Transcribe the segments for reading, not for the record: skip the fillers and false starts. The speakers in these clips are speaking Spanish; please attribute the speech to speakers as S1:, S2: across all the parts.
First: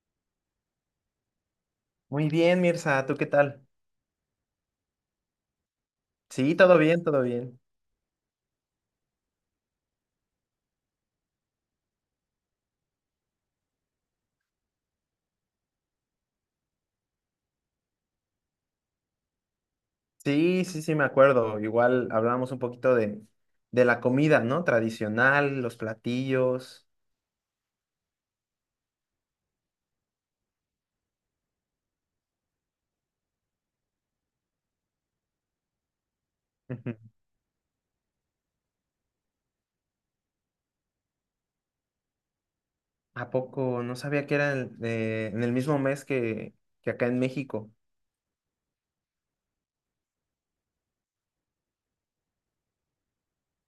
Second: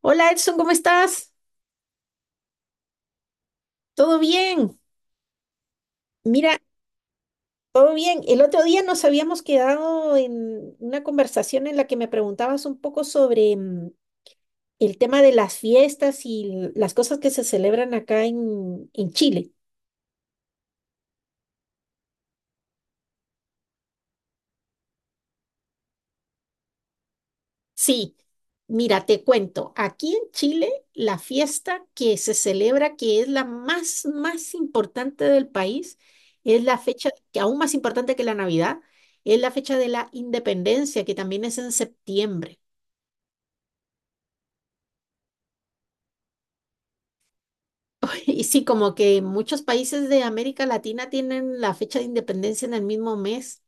S1: Hola Edson, ¿cómo estás?
S2: Muy bien, Mirza, ¿tú qué tal?
S1: ¿Todo bien?
S2: Sí,
S1: Mira,
S2: todo bien, todo bien.
S1: todo bien. El otro día nos habíamos quedado en una conversación en la que me preguntabas un poco sobre el tema de las fiestas y las cosas que se celebran acá en Chile.
S2: Sí, sí, sí, me acuerdo. Igual hablábamos un poquito de la comida, ¿no? Tradicional, los platillos.
S1: Sí, mira, te cuento. Aquí en Chile, la fiesta que se celebra, que es la más, más importante del país, es la
S2: Ujú.
S1: fecha, que aún más importante que la Navidad, es la fecha de la independencia, que también es en septiembre.
S2: ¿A poco? No sabía que era en el mismo mes que acá en México.
S1: Y sí, como que muchos países de América Latina tienen la fecha de independencia en el mismo mes.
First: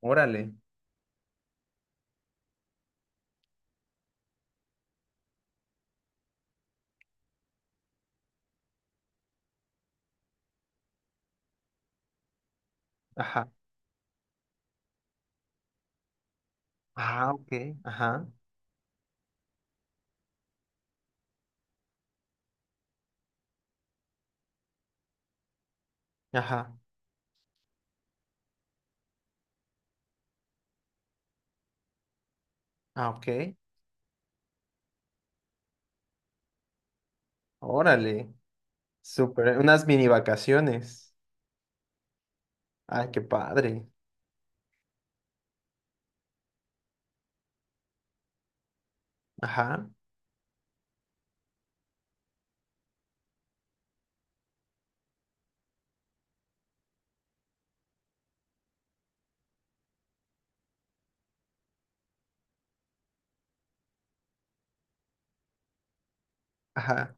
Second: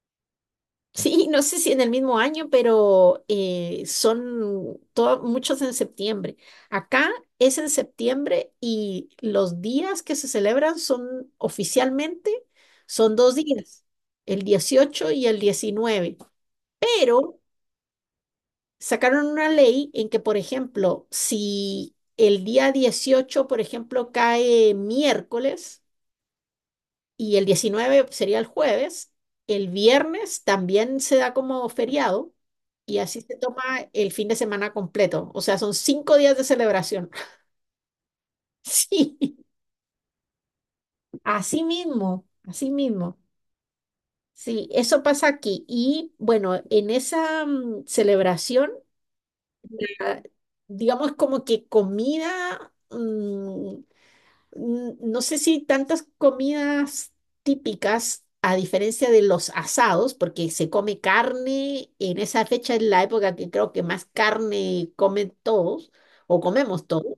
S2: Órale.
S1: Sí, no sé si en el mismo año, pero son muchos en septiembre. Acá es en septiembre y los días que se celebran son oficialmente, son dos
S2: Ajá.
S1: días, el 18 y el 19.
S2: Ah,
S1: Pero
S2: ok. Ajá.
S1: sacaron una ley en que, por ejemplo, si el día 18, por ejemplo, cae miércoles,
S2: Ajá.
S1: y el 19 sería el jueves. El viernes también se da como feriado y
S2: Ah,
S1: así se
S2: ok.
S1: toma el fin de semana completo. O sea, son 5 días de celebración.
S2: Órale.
S1: Sí,
S2: Súper. Unas mini vacaciones.
S1: así mismo, así
S2: Ay,
S1: mismo.
S2: qué padre.
S1: Sí, eso pasa aquí. Y bueno, en esa celebración,
S2: Ajá.
S1: ah, digamos como que comida, no sé si tantas comidas típicas, a diferencia de los asados, porque se come carne en esa fecha, es la época que creo que más carne comen todos o comemos
S2: Ajá.
S1: todos,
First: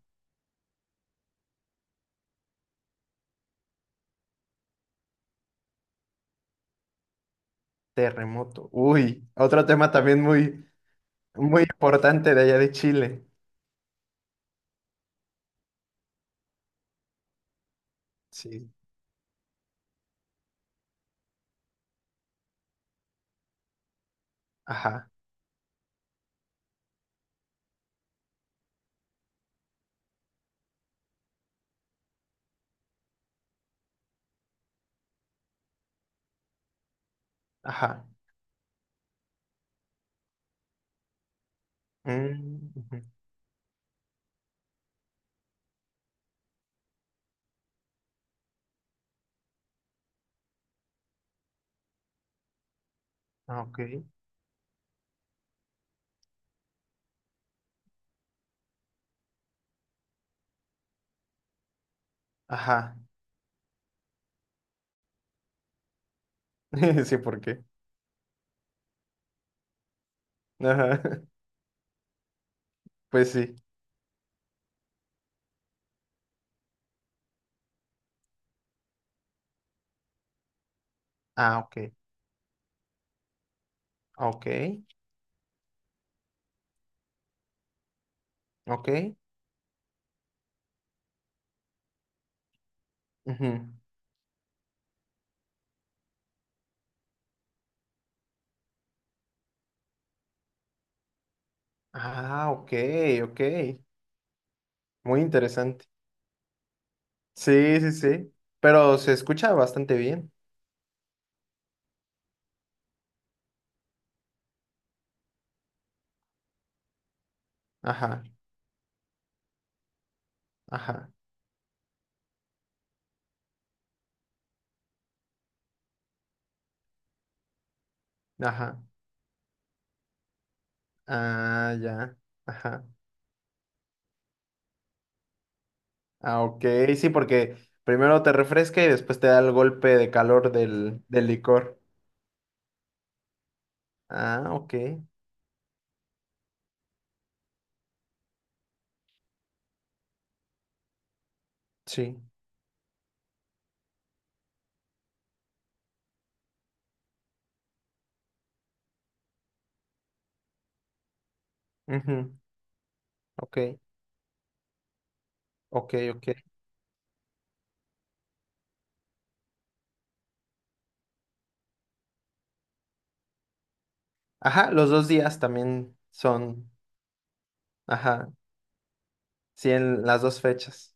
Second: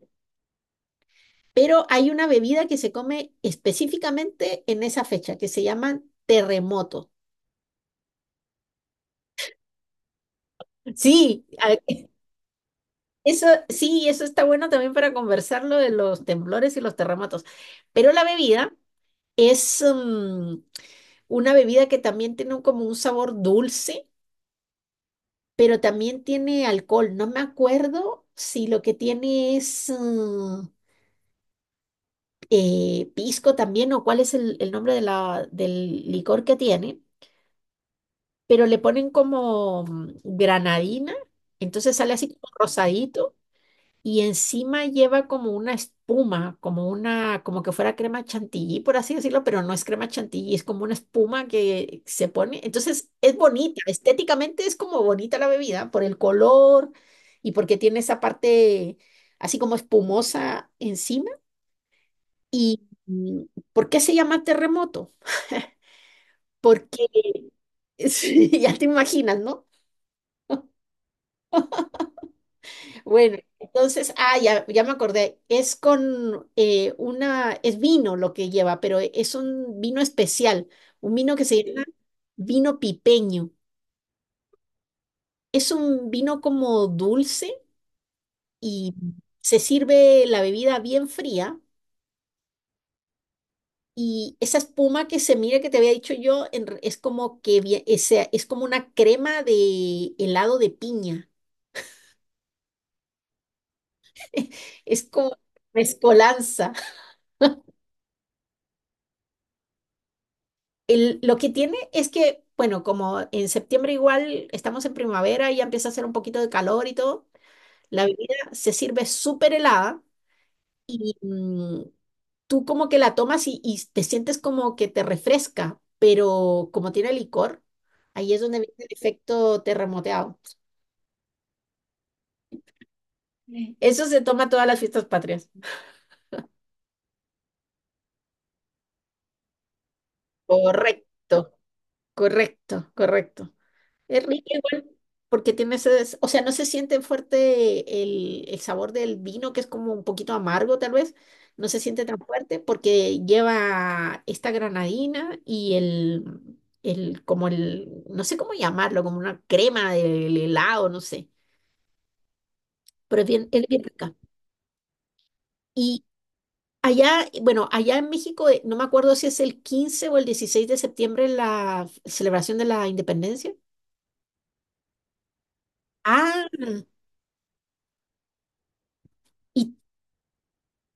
S1: pero hay una bebida que se come específicamente en esa fecha que se llaman terremotos.
S2: Terremoto. Uy, otro tema también muy...
S1: Sí,
S2: Muy importante de allá de Chile.
S1: eso sí, eso está bueno también para conversarlo de los temblores y los terremotos, pero la
S2: Sí.
S1: bebida es una bebida que también tiene como un sabor dulce,
S2: Ajá,
S1: pero también tiene alcohol. No me acuerdo si lo que tiene es pisco también o cuál es el nombre de la, del licor que tiene,
S2: ajá.
S1: pero le ponen como granadina, entonces sale así como
S2: Mm, ujú.
S1: rosadito y encima lleva como una espuma, como que fuera crema chantilly, por así decirlo, pero no es crema chantilly, es como una espuma que se pone. Entonces es
S2: Ah, ok.
S1: bonita, estéticamente es como bonita la bebida por el color y porque tiene esa parte así como espumosa encima. ¿Y
S2: Ajá.
S1: por qué se llama terremoto? Porque
S2: Sí, ¿por qué?
S1: sí, ya te imaginas, ¿no?
S2: Ajá. Pues
S1: Bueno,
S2: sí.
S1: entonces, ya me acordé, es con es vino lo que lleva, pero es un vino especial, un vino que
S2: Ah,
S1: se llama
S2: ok.
S1: vino pipeño.
S2: Ok.
S1: Es un vino como dulce y
S2: Ok.
S1: se sirve la bebida bien fría
S2: Ujú.
S1: y esa espuma que se mira que te había dicho yo es es como una crema de helado de piña,
S2: Ah, ok, ok.
S1: es
S2: Muy
S1: como
S2: interesante.
S1: mezcolanza.
S2: Sí, sí, sí. Pero se escucha bastante bien.
S1: Lo que tiene es que, bueno, como en septiembre igual estamos en primavera y ya empieza a hacer un poquito de calor y todo, la
S2: Ajá,
S1: bebida se sirve súper helada
S2: ajá,
S1: y tú como que la tomas y te sientes como que te refresca, pero como tiene licor, ahí es donde viene
S2: ajá.
S1: el efecto terremoteado.
S2: Ah, ya. Ajá.
S1: Eso se toma todas las fiestas patrias.
S2: Ah, ok. Sí, porque primero te refresca y después te da el golpe de calor del
S1: Correcto,
S2: licor.
S1: correcto, correcto. Es rico
S2: Ah, ok,
S1: igual porque tiene o sea, no se siente fuerte el sabor del vino, que es como un poquito amargo tal vez, no se siente tan
S2: sí.
S1: fuerte porque lleva esta granadina y el como el, no sé cómo llamarlo, como una crema del helado, no sé,
S2: Ujú.
S1: pero es bien, es
S2: Ok,
S1: bien rica.
S2: ok,
S1: Y
S2: ok.
S1: allá, bueno, allá en México, no me acuerdo si es el 15 o el 16 de septiembre la celebración de la independencia.
S2: Ajá, los dos días también
S1: Ah,
S2: son, ajá, sí,
S1: ¿y
S2: en las dos fechas.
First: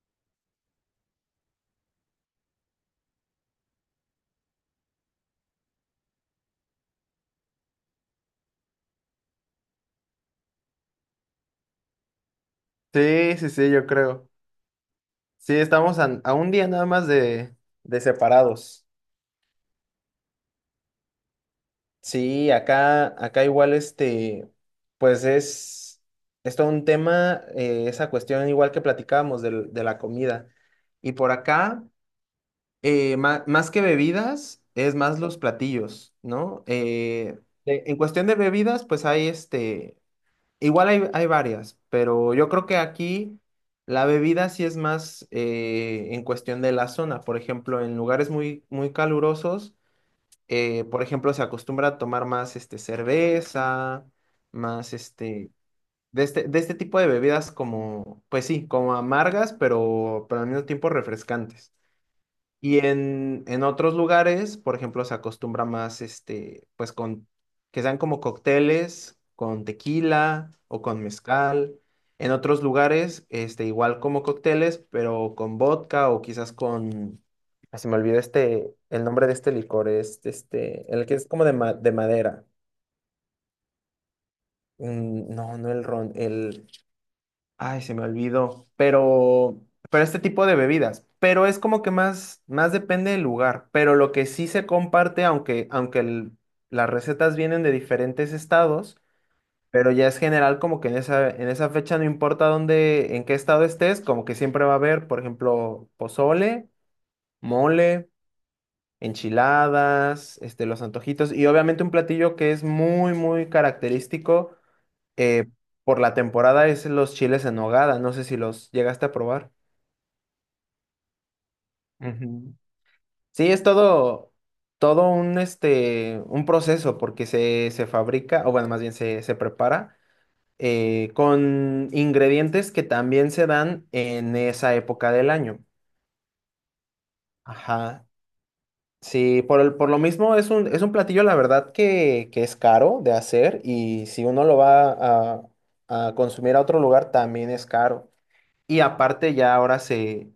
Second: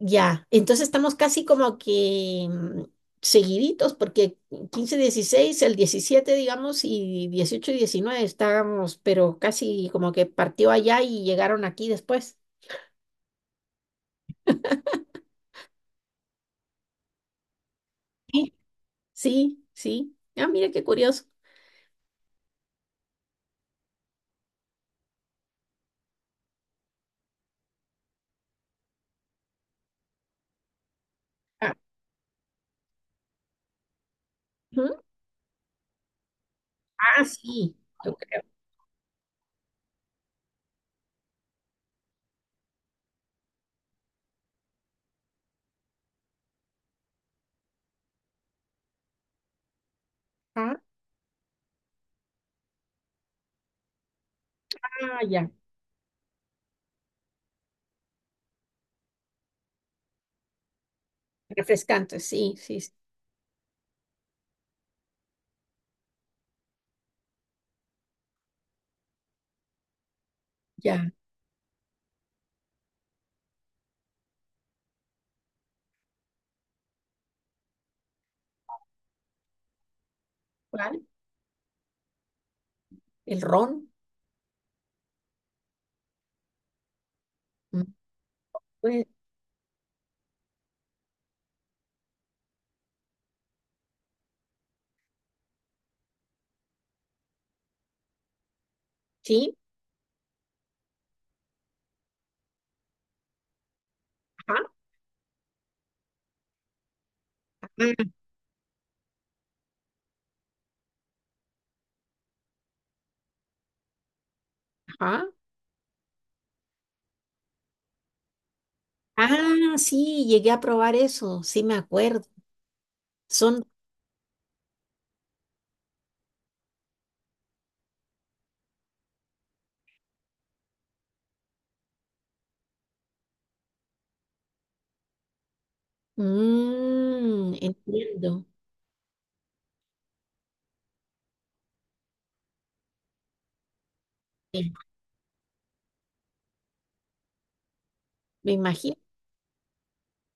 S1: ya, entonces estamos casi como que seguiditos, porque 15, 16, el 17, digamos, y 18 y 19 estábamos, pero casi como que partió allá y llegaron aquí después.
S2: Sí, sí, sí, yo creo. Sí, estamos a un día nada más de
S1: Sí,
S2: separados.
S1: sí, sí. Ah, mira qué curioso.
S2: Sí, acá igual este, pues es, es todo un tema, esa cuestión igual que platicábamos de la comida. Y por
S1: Ah,
S2: acá. Eh, más que bebidas,
S1: ujú.
S2: es más los platillos, ¿no?
S1: Ah, sí,
S2: En
S1: yo
S2: cuestión de
S1: creo.
S2: bebidas, pues hay este, igual hay, hay varias, pero yo creo que aquí la bebida sí es más, en cuestión de la zona. Por ejemplo, en lugares muy, muy calurosos,
S1: Ah,
S2: por ejemplo, se acostumbra a tomar más este, cerveza, más
S1: ah, ya.
S2: este, de este tipo de bebidas como, pues sí, como amargas, pero al mismo tiempo refrescantes.
S1: Refrescante, sí,
S2: Y
S1: sí, sí.
S2: en otros lugares, por ejemplo, se acostumbra más, este, pues con, que sean como cócteles con tequila o con
S1: Ya.
S2: mezcal. En otros lugares, este, igual como cócteles, pero con vodka o quizás con, ah, se me olvidó este, el nombre de este licor, es este,
S1: ¿Cuál?
S2: el que es como de, de madera.
S1: El ron.
S2: Mm, no, no el ron, el, ay,
S1: Mm.
S2: se me olvidó.
S1: Pues,
S2: Pero este tipo de bebidas. Pero es como que más, más depende del lugar. Pero lo que sí se comparte, aunque, aunque las recetas vienen de diferentes estados,
S1: sí.
S2: pero ya es general como que en esa fecha no importa dónde, en qué estado estés, como que
S1: Ajá,
S2: siempre va a haber, por ejemplo, pozole, mole,
S1: ajá.
S2: enchiladas, este, los antojitos y obviamente un platillo que es muy, muy característico,
S1: Ajá.
S2: eh, por la temporada es los chiles en nogada. No sé si los llegaste a probar.
S1: Ah, sí, llegué a probar eso, sí me acuerdo.
S2: Ujú. Sí, es
S1: Son
S2: todo, todo un, este, un proceso se fabrica, o bueno, más bien se prepara, con ingredientes que también se dan en esa época del año.
S1: Mm,
S2: Ajá.
S1: entiendo.
S2: Sí, por, por lo mismo es un platillo, la verdad, que es caro de hacer y si uno lo
S1: Sí.
S2: va a consumir a otro lugar, también es caro.
S1: Me
S2: Y
S1: imagino.
S2: aparte ya ahora se,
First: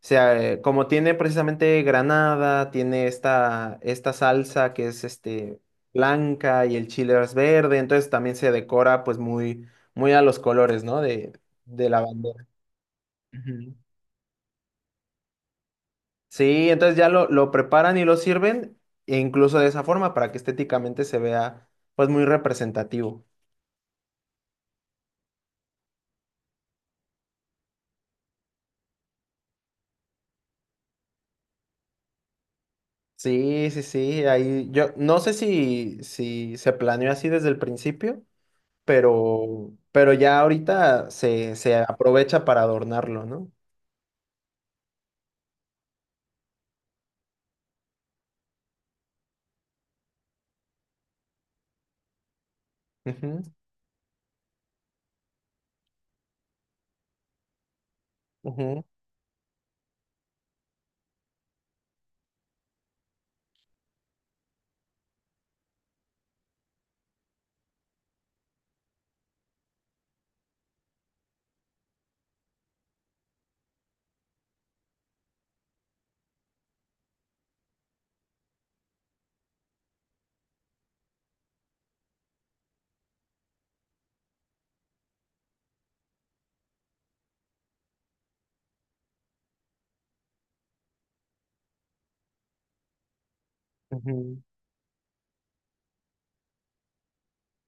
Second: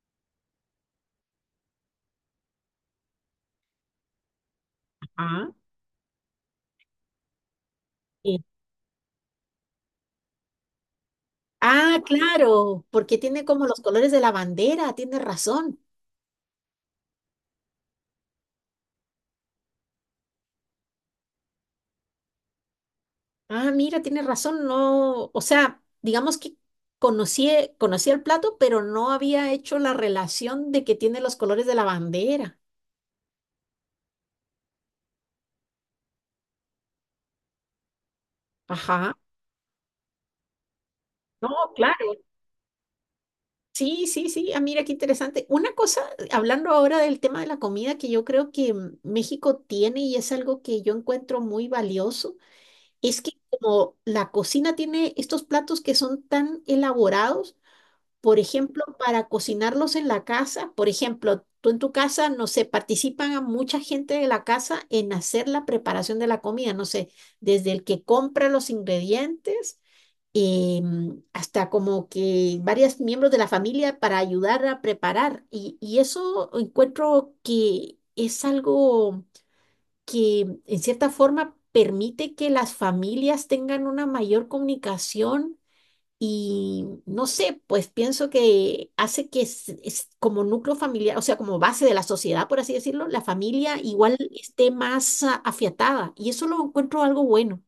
S2: se, eh, como tiene precisamente granada, tiene esta, esta salsa que es
S1: Ajá.
S2: este, blanca y el chile es verde, entonces también
S1: Sí.
S2: se decora pues muy, muy a los colores, ¿no? De
S1: Ah,
S2: la bandera.
S1: claro, porque tiene como
S2: Ujú.
S1: los colores de la bandera, tiene razón.
S2: Sí, entonces ya lo preparan y lo sirven, e incluso de esa forma, para que estéticamente se vea pues muy representativo.
S1: Ah, mira, tiene razón, no, o sea, digamos que conocí, conocí el plato, pero no había hecho la relación de que tiene los colores de la bandera.
S2: Sí, sí, sí, ahí yo no sé si se planeó así desde el principio,
S1: Ajá.
S2: pero ya ahorita
S1: No,
S2: se
S1: claro.
S2: aprovecha para adornarlo, no.
S1: Sí, sí, sí. Ah, mira, qué interesante. Una cosa, hablando ahora del tema de la comida, que yo creo que México tiene y es algo que yo encuentro muy valioso. Es que
S2: Ujú,
S1: como la cocina tiene estos platos que son tan elaborados, por ejemplo,
S2: ujú,
S1: para cocinarlos en la casa, por ejemplo, tú en tu casa, no sé, participan a mucha gente de la casa en hacer la preparación de la comida, no sé, desde el que compra los ingredientes hasta como que varios miembros de la familia para ayudar a preparar. Y eso encuentro que es algo que en cierta forma permite que las familias tengan una mayor comunicación y no sé, pues pienso que hace que es como núcleo familiar, o sea, como base de la sociedad, por así decirlo, la familia igual
S2: ujú.
S1: esté más afiatada y eso lo encuentro algo bueno.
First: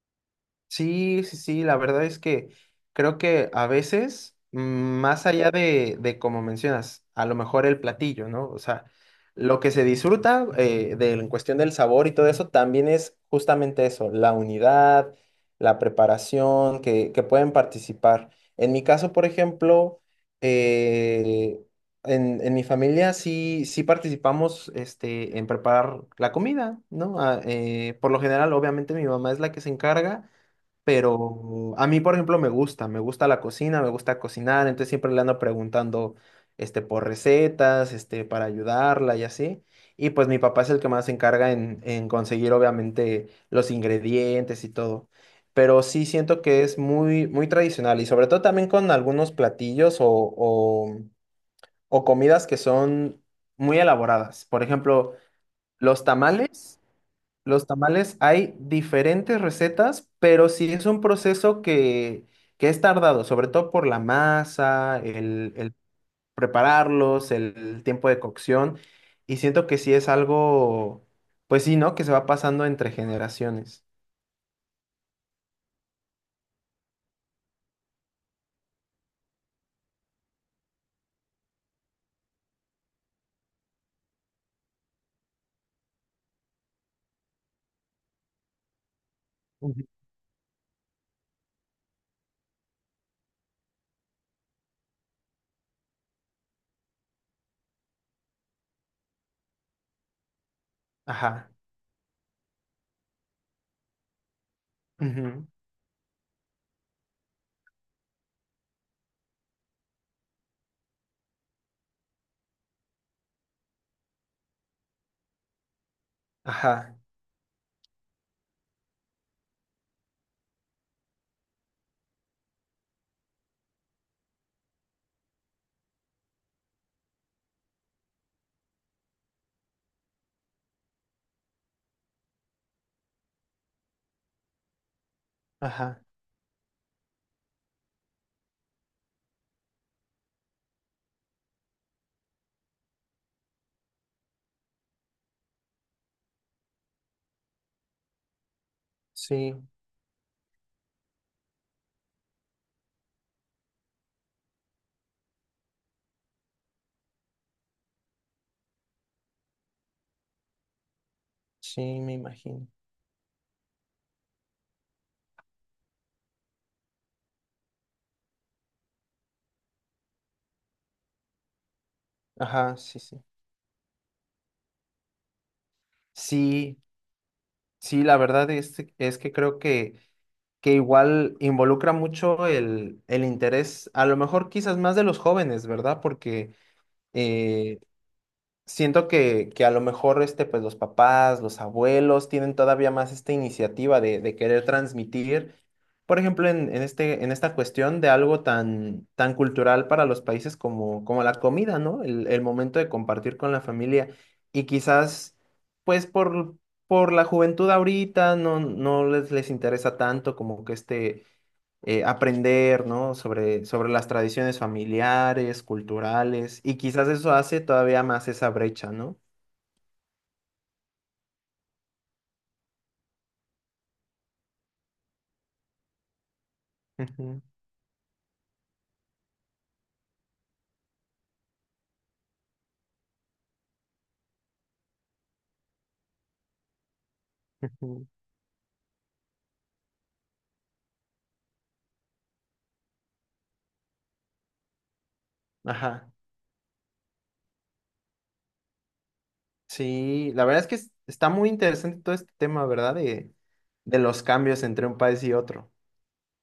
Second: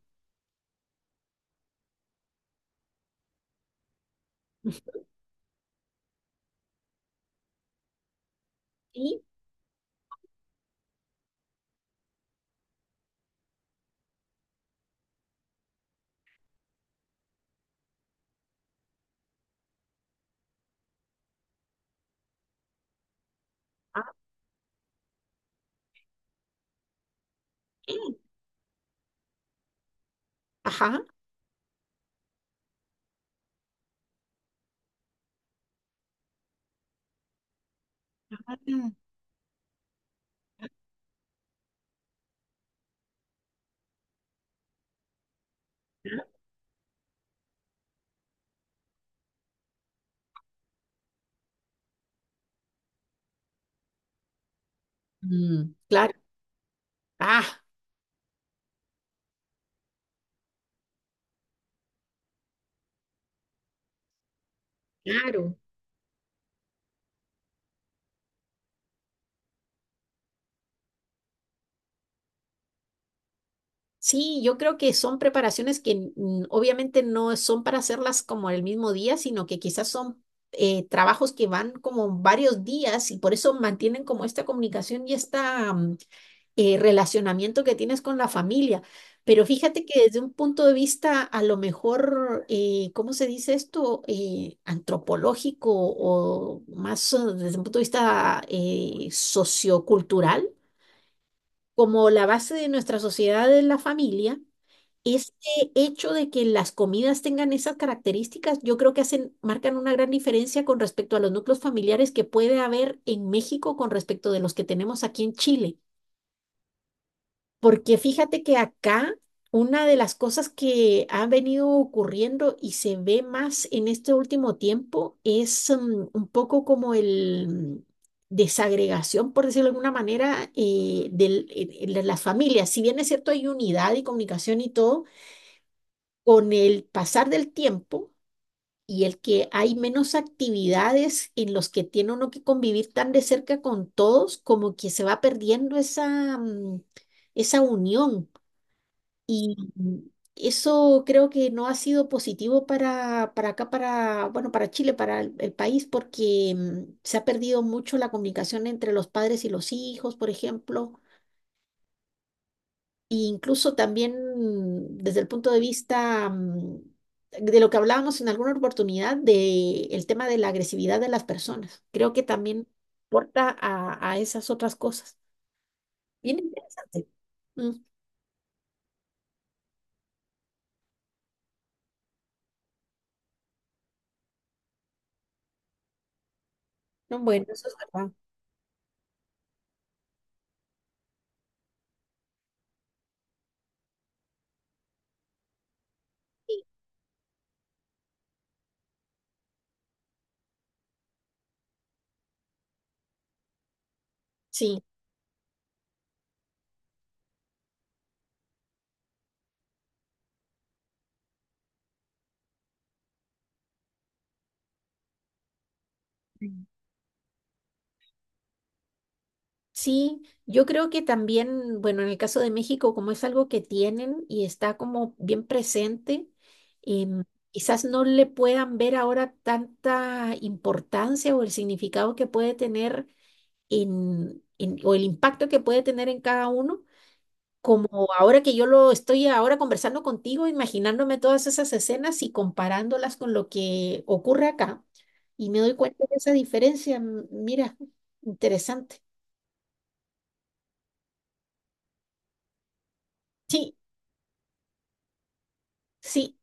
S2: Sí, sí, sí, la verdad es que creo que a veces, mm, más allá de como mencionas, a lo mejor el platillo, ¿no? O sea,
S1: Sí.
S2: lo que se disfruta, en cuestión del sabor y todo eso también es justamente eso, la unidad, la preparación, que pueden participar. En mi caso, por ejemplo, eh, en mi familia sí, sí
S1: Ah,
S2: participamos este, en preparar la comida, ¿no? Ah, por
S1: bien.
S2: lo general, obviamente, mi mamá es la que se encarga.
S1: Ajá.
S2: Pero a mí, por ejemplo, me gusta la cocina, me gusta cocinar, entonces siempre le ando preguntando, este, por recetas, este, para ayudarla y así. Y pues mi papá es el que más se encarga en conseguir, obviamente, los ingredientes y todo. Pero sí siento que es muy, muy tradicional y sobre todo también con algunos platillos o comidas que son muy elaboradas. Por ejemplo,
S1: Mm.
S2: los
S1: Claro.
S2: tamales.
S1: Ah,
S2: Los tamales hay diferentes recetas, pero sí es un proceso que es tardado, sobre todo por la masa,
S1: claro.
S2: el prepararlos, el tiempo de cocción, y siento que sí es algo, pues sí, ¿no? Que se va pasando entre generaciones.
S1: Sí, yo creo que son preparaciones que obviamente no son para hacerlas como el mismo día, sino que quizás son trabajos que van como varios días y por eso mantienen como esta comunicación y este relacionamiento que tienes con la familia. Pero
S2: Ujú.
S1: fíjate que desde un punto de vista a lo mejor, ¿cómo se dice esto? Antropológico o más desde un punto de vista sociocultural,
S2: Ajá,
S1: como la base de nuestra sociedad es la familia.
S2: ujú,
S1: Este hecho de que las comidas tengan esas características, yo creo que hacen, marcan una gran diferencia con respecto a los núcleos familiares que puede haber en México con respecto de los que tenemos aquí en Chile.
S2: ajá,
S1: Porque fíjate que acá una de las cosas que ha venido ocurriendo y se ve más en este último tiempo es un poco como el mm, desagregación, por decirlo de alguna manera, de las familias. Si bien es cierto, hay unidad y comunicación y todo
S2: ajá,
S1: con el pasar del tiempo y el que hay menos actividades en los que tiene uno que convivir tan de cerca con todos, como que se va perdiendo esa unión.
S2: sí,
S1: Y eso creo que no ha sido positivo para acá, bueno, para Chile, para el país, porque se ha perdido mucho la comunicación entre los padres y los hijos, por ejemplo.
S2: sí, me imagino.
S1: Y incluso también desde el punto de vista de lo que hablábamos en alguna oportunidad, de el tema de la agresividad de las personas. Creo que también
S2: Ajá, sí, sí.
S1: aporta a esas otras cosas. Bien
S2: Sí,
S1: interesante. Mm.
S2: sí, la verdad es que creo que igual involucra mucho el interés, a lo mejor quizás más de los jóvenes, ¿verdad? Porque
S1: No, bueno, eso es
S2: eh,
S1: verdad.
S2: siento que a lo mejor este, pues, los papás, los abuelos tienen todavía más esta iniciativa de querer transmitir, por ejemplo, en esta cuestión de algo tan, tan cultural para los países como, como la comida, ¿no? El momento de compartir con la familia y
S1: Sí.
S2: quizás, pues, por... Por la juventud ahorita no, les interesa tanto como que este, aprender, ¿no? Sobre las tradiciones familiares, culturales,
S1: Mm.
S2: y quizás eso hace todavía más esa brecha, ¿no?
S1: Sí, yo creo que también, bueno, en el caso de México, como es algo que tienen y está como bien presente, em,
S2: Ujú,
S1: quizás no le puedan ver ahora tanta importancia o el significado que puede tener o el impacto que puede tener en cada uno, como
S2: ujú.
S1: ahora que yo lo estoy ahora conversando contigo, imaginándome todas esas escenas y comparándolas con lo que ocurre acá, y me doy cuenta
S2: Ajá.
S1: de esa diferencia, mira, interesante.
S2: Sí, la verdad es que está muy interesante todo este tema, ¿verdad?
S1: Sí,
S2: De los cambios entre un país y otro.
S1: sí,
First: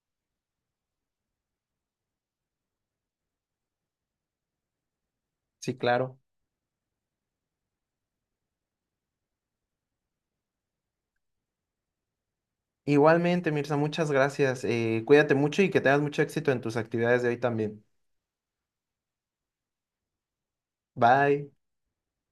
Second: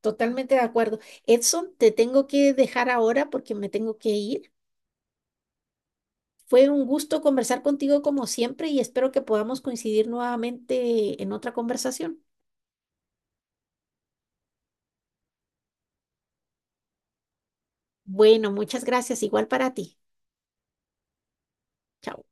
S1: totalmente de acuerdo. Edson, te tengo que dejar ahora porque me tengo que ir.
S2: Sí, claro.
S1: Fue un gusto conversar contigo como siempre y espero que podamos coincidir nuevamente en otra conversación.
S2: Igualmente, Mirza, muchas gracias. Cuídate mucho y que tengas mucho éxito en tus actividades de hoy también.
S1: Bueno, muchas gracias, igual para ti.
S2: Bye.
S1: Chao.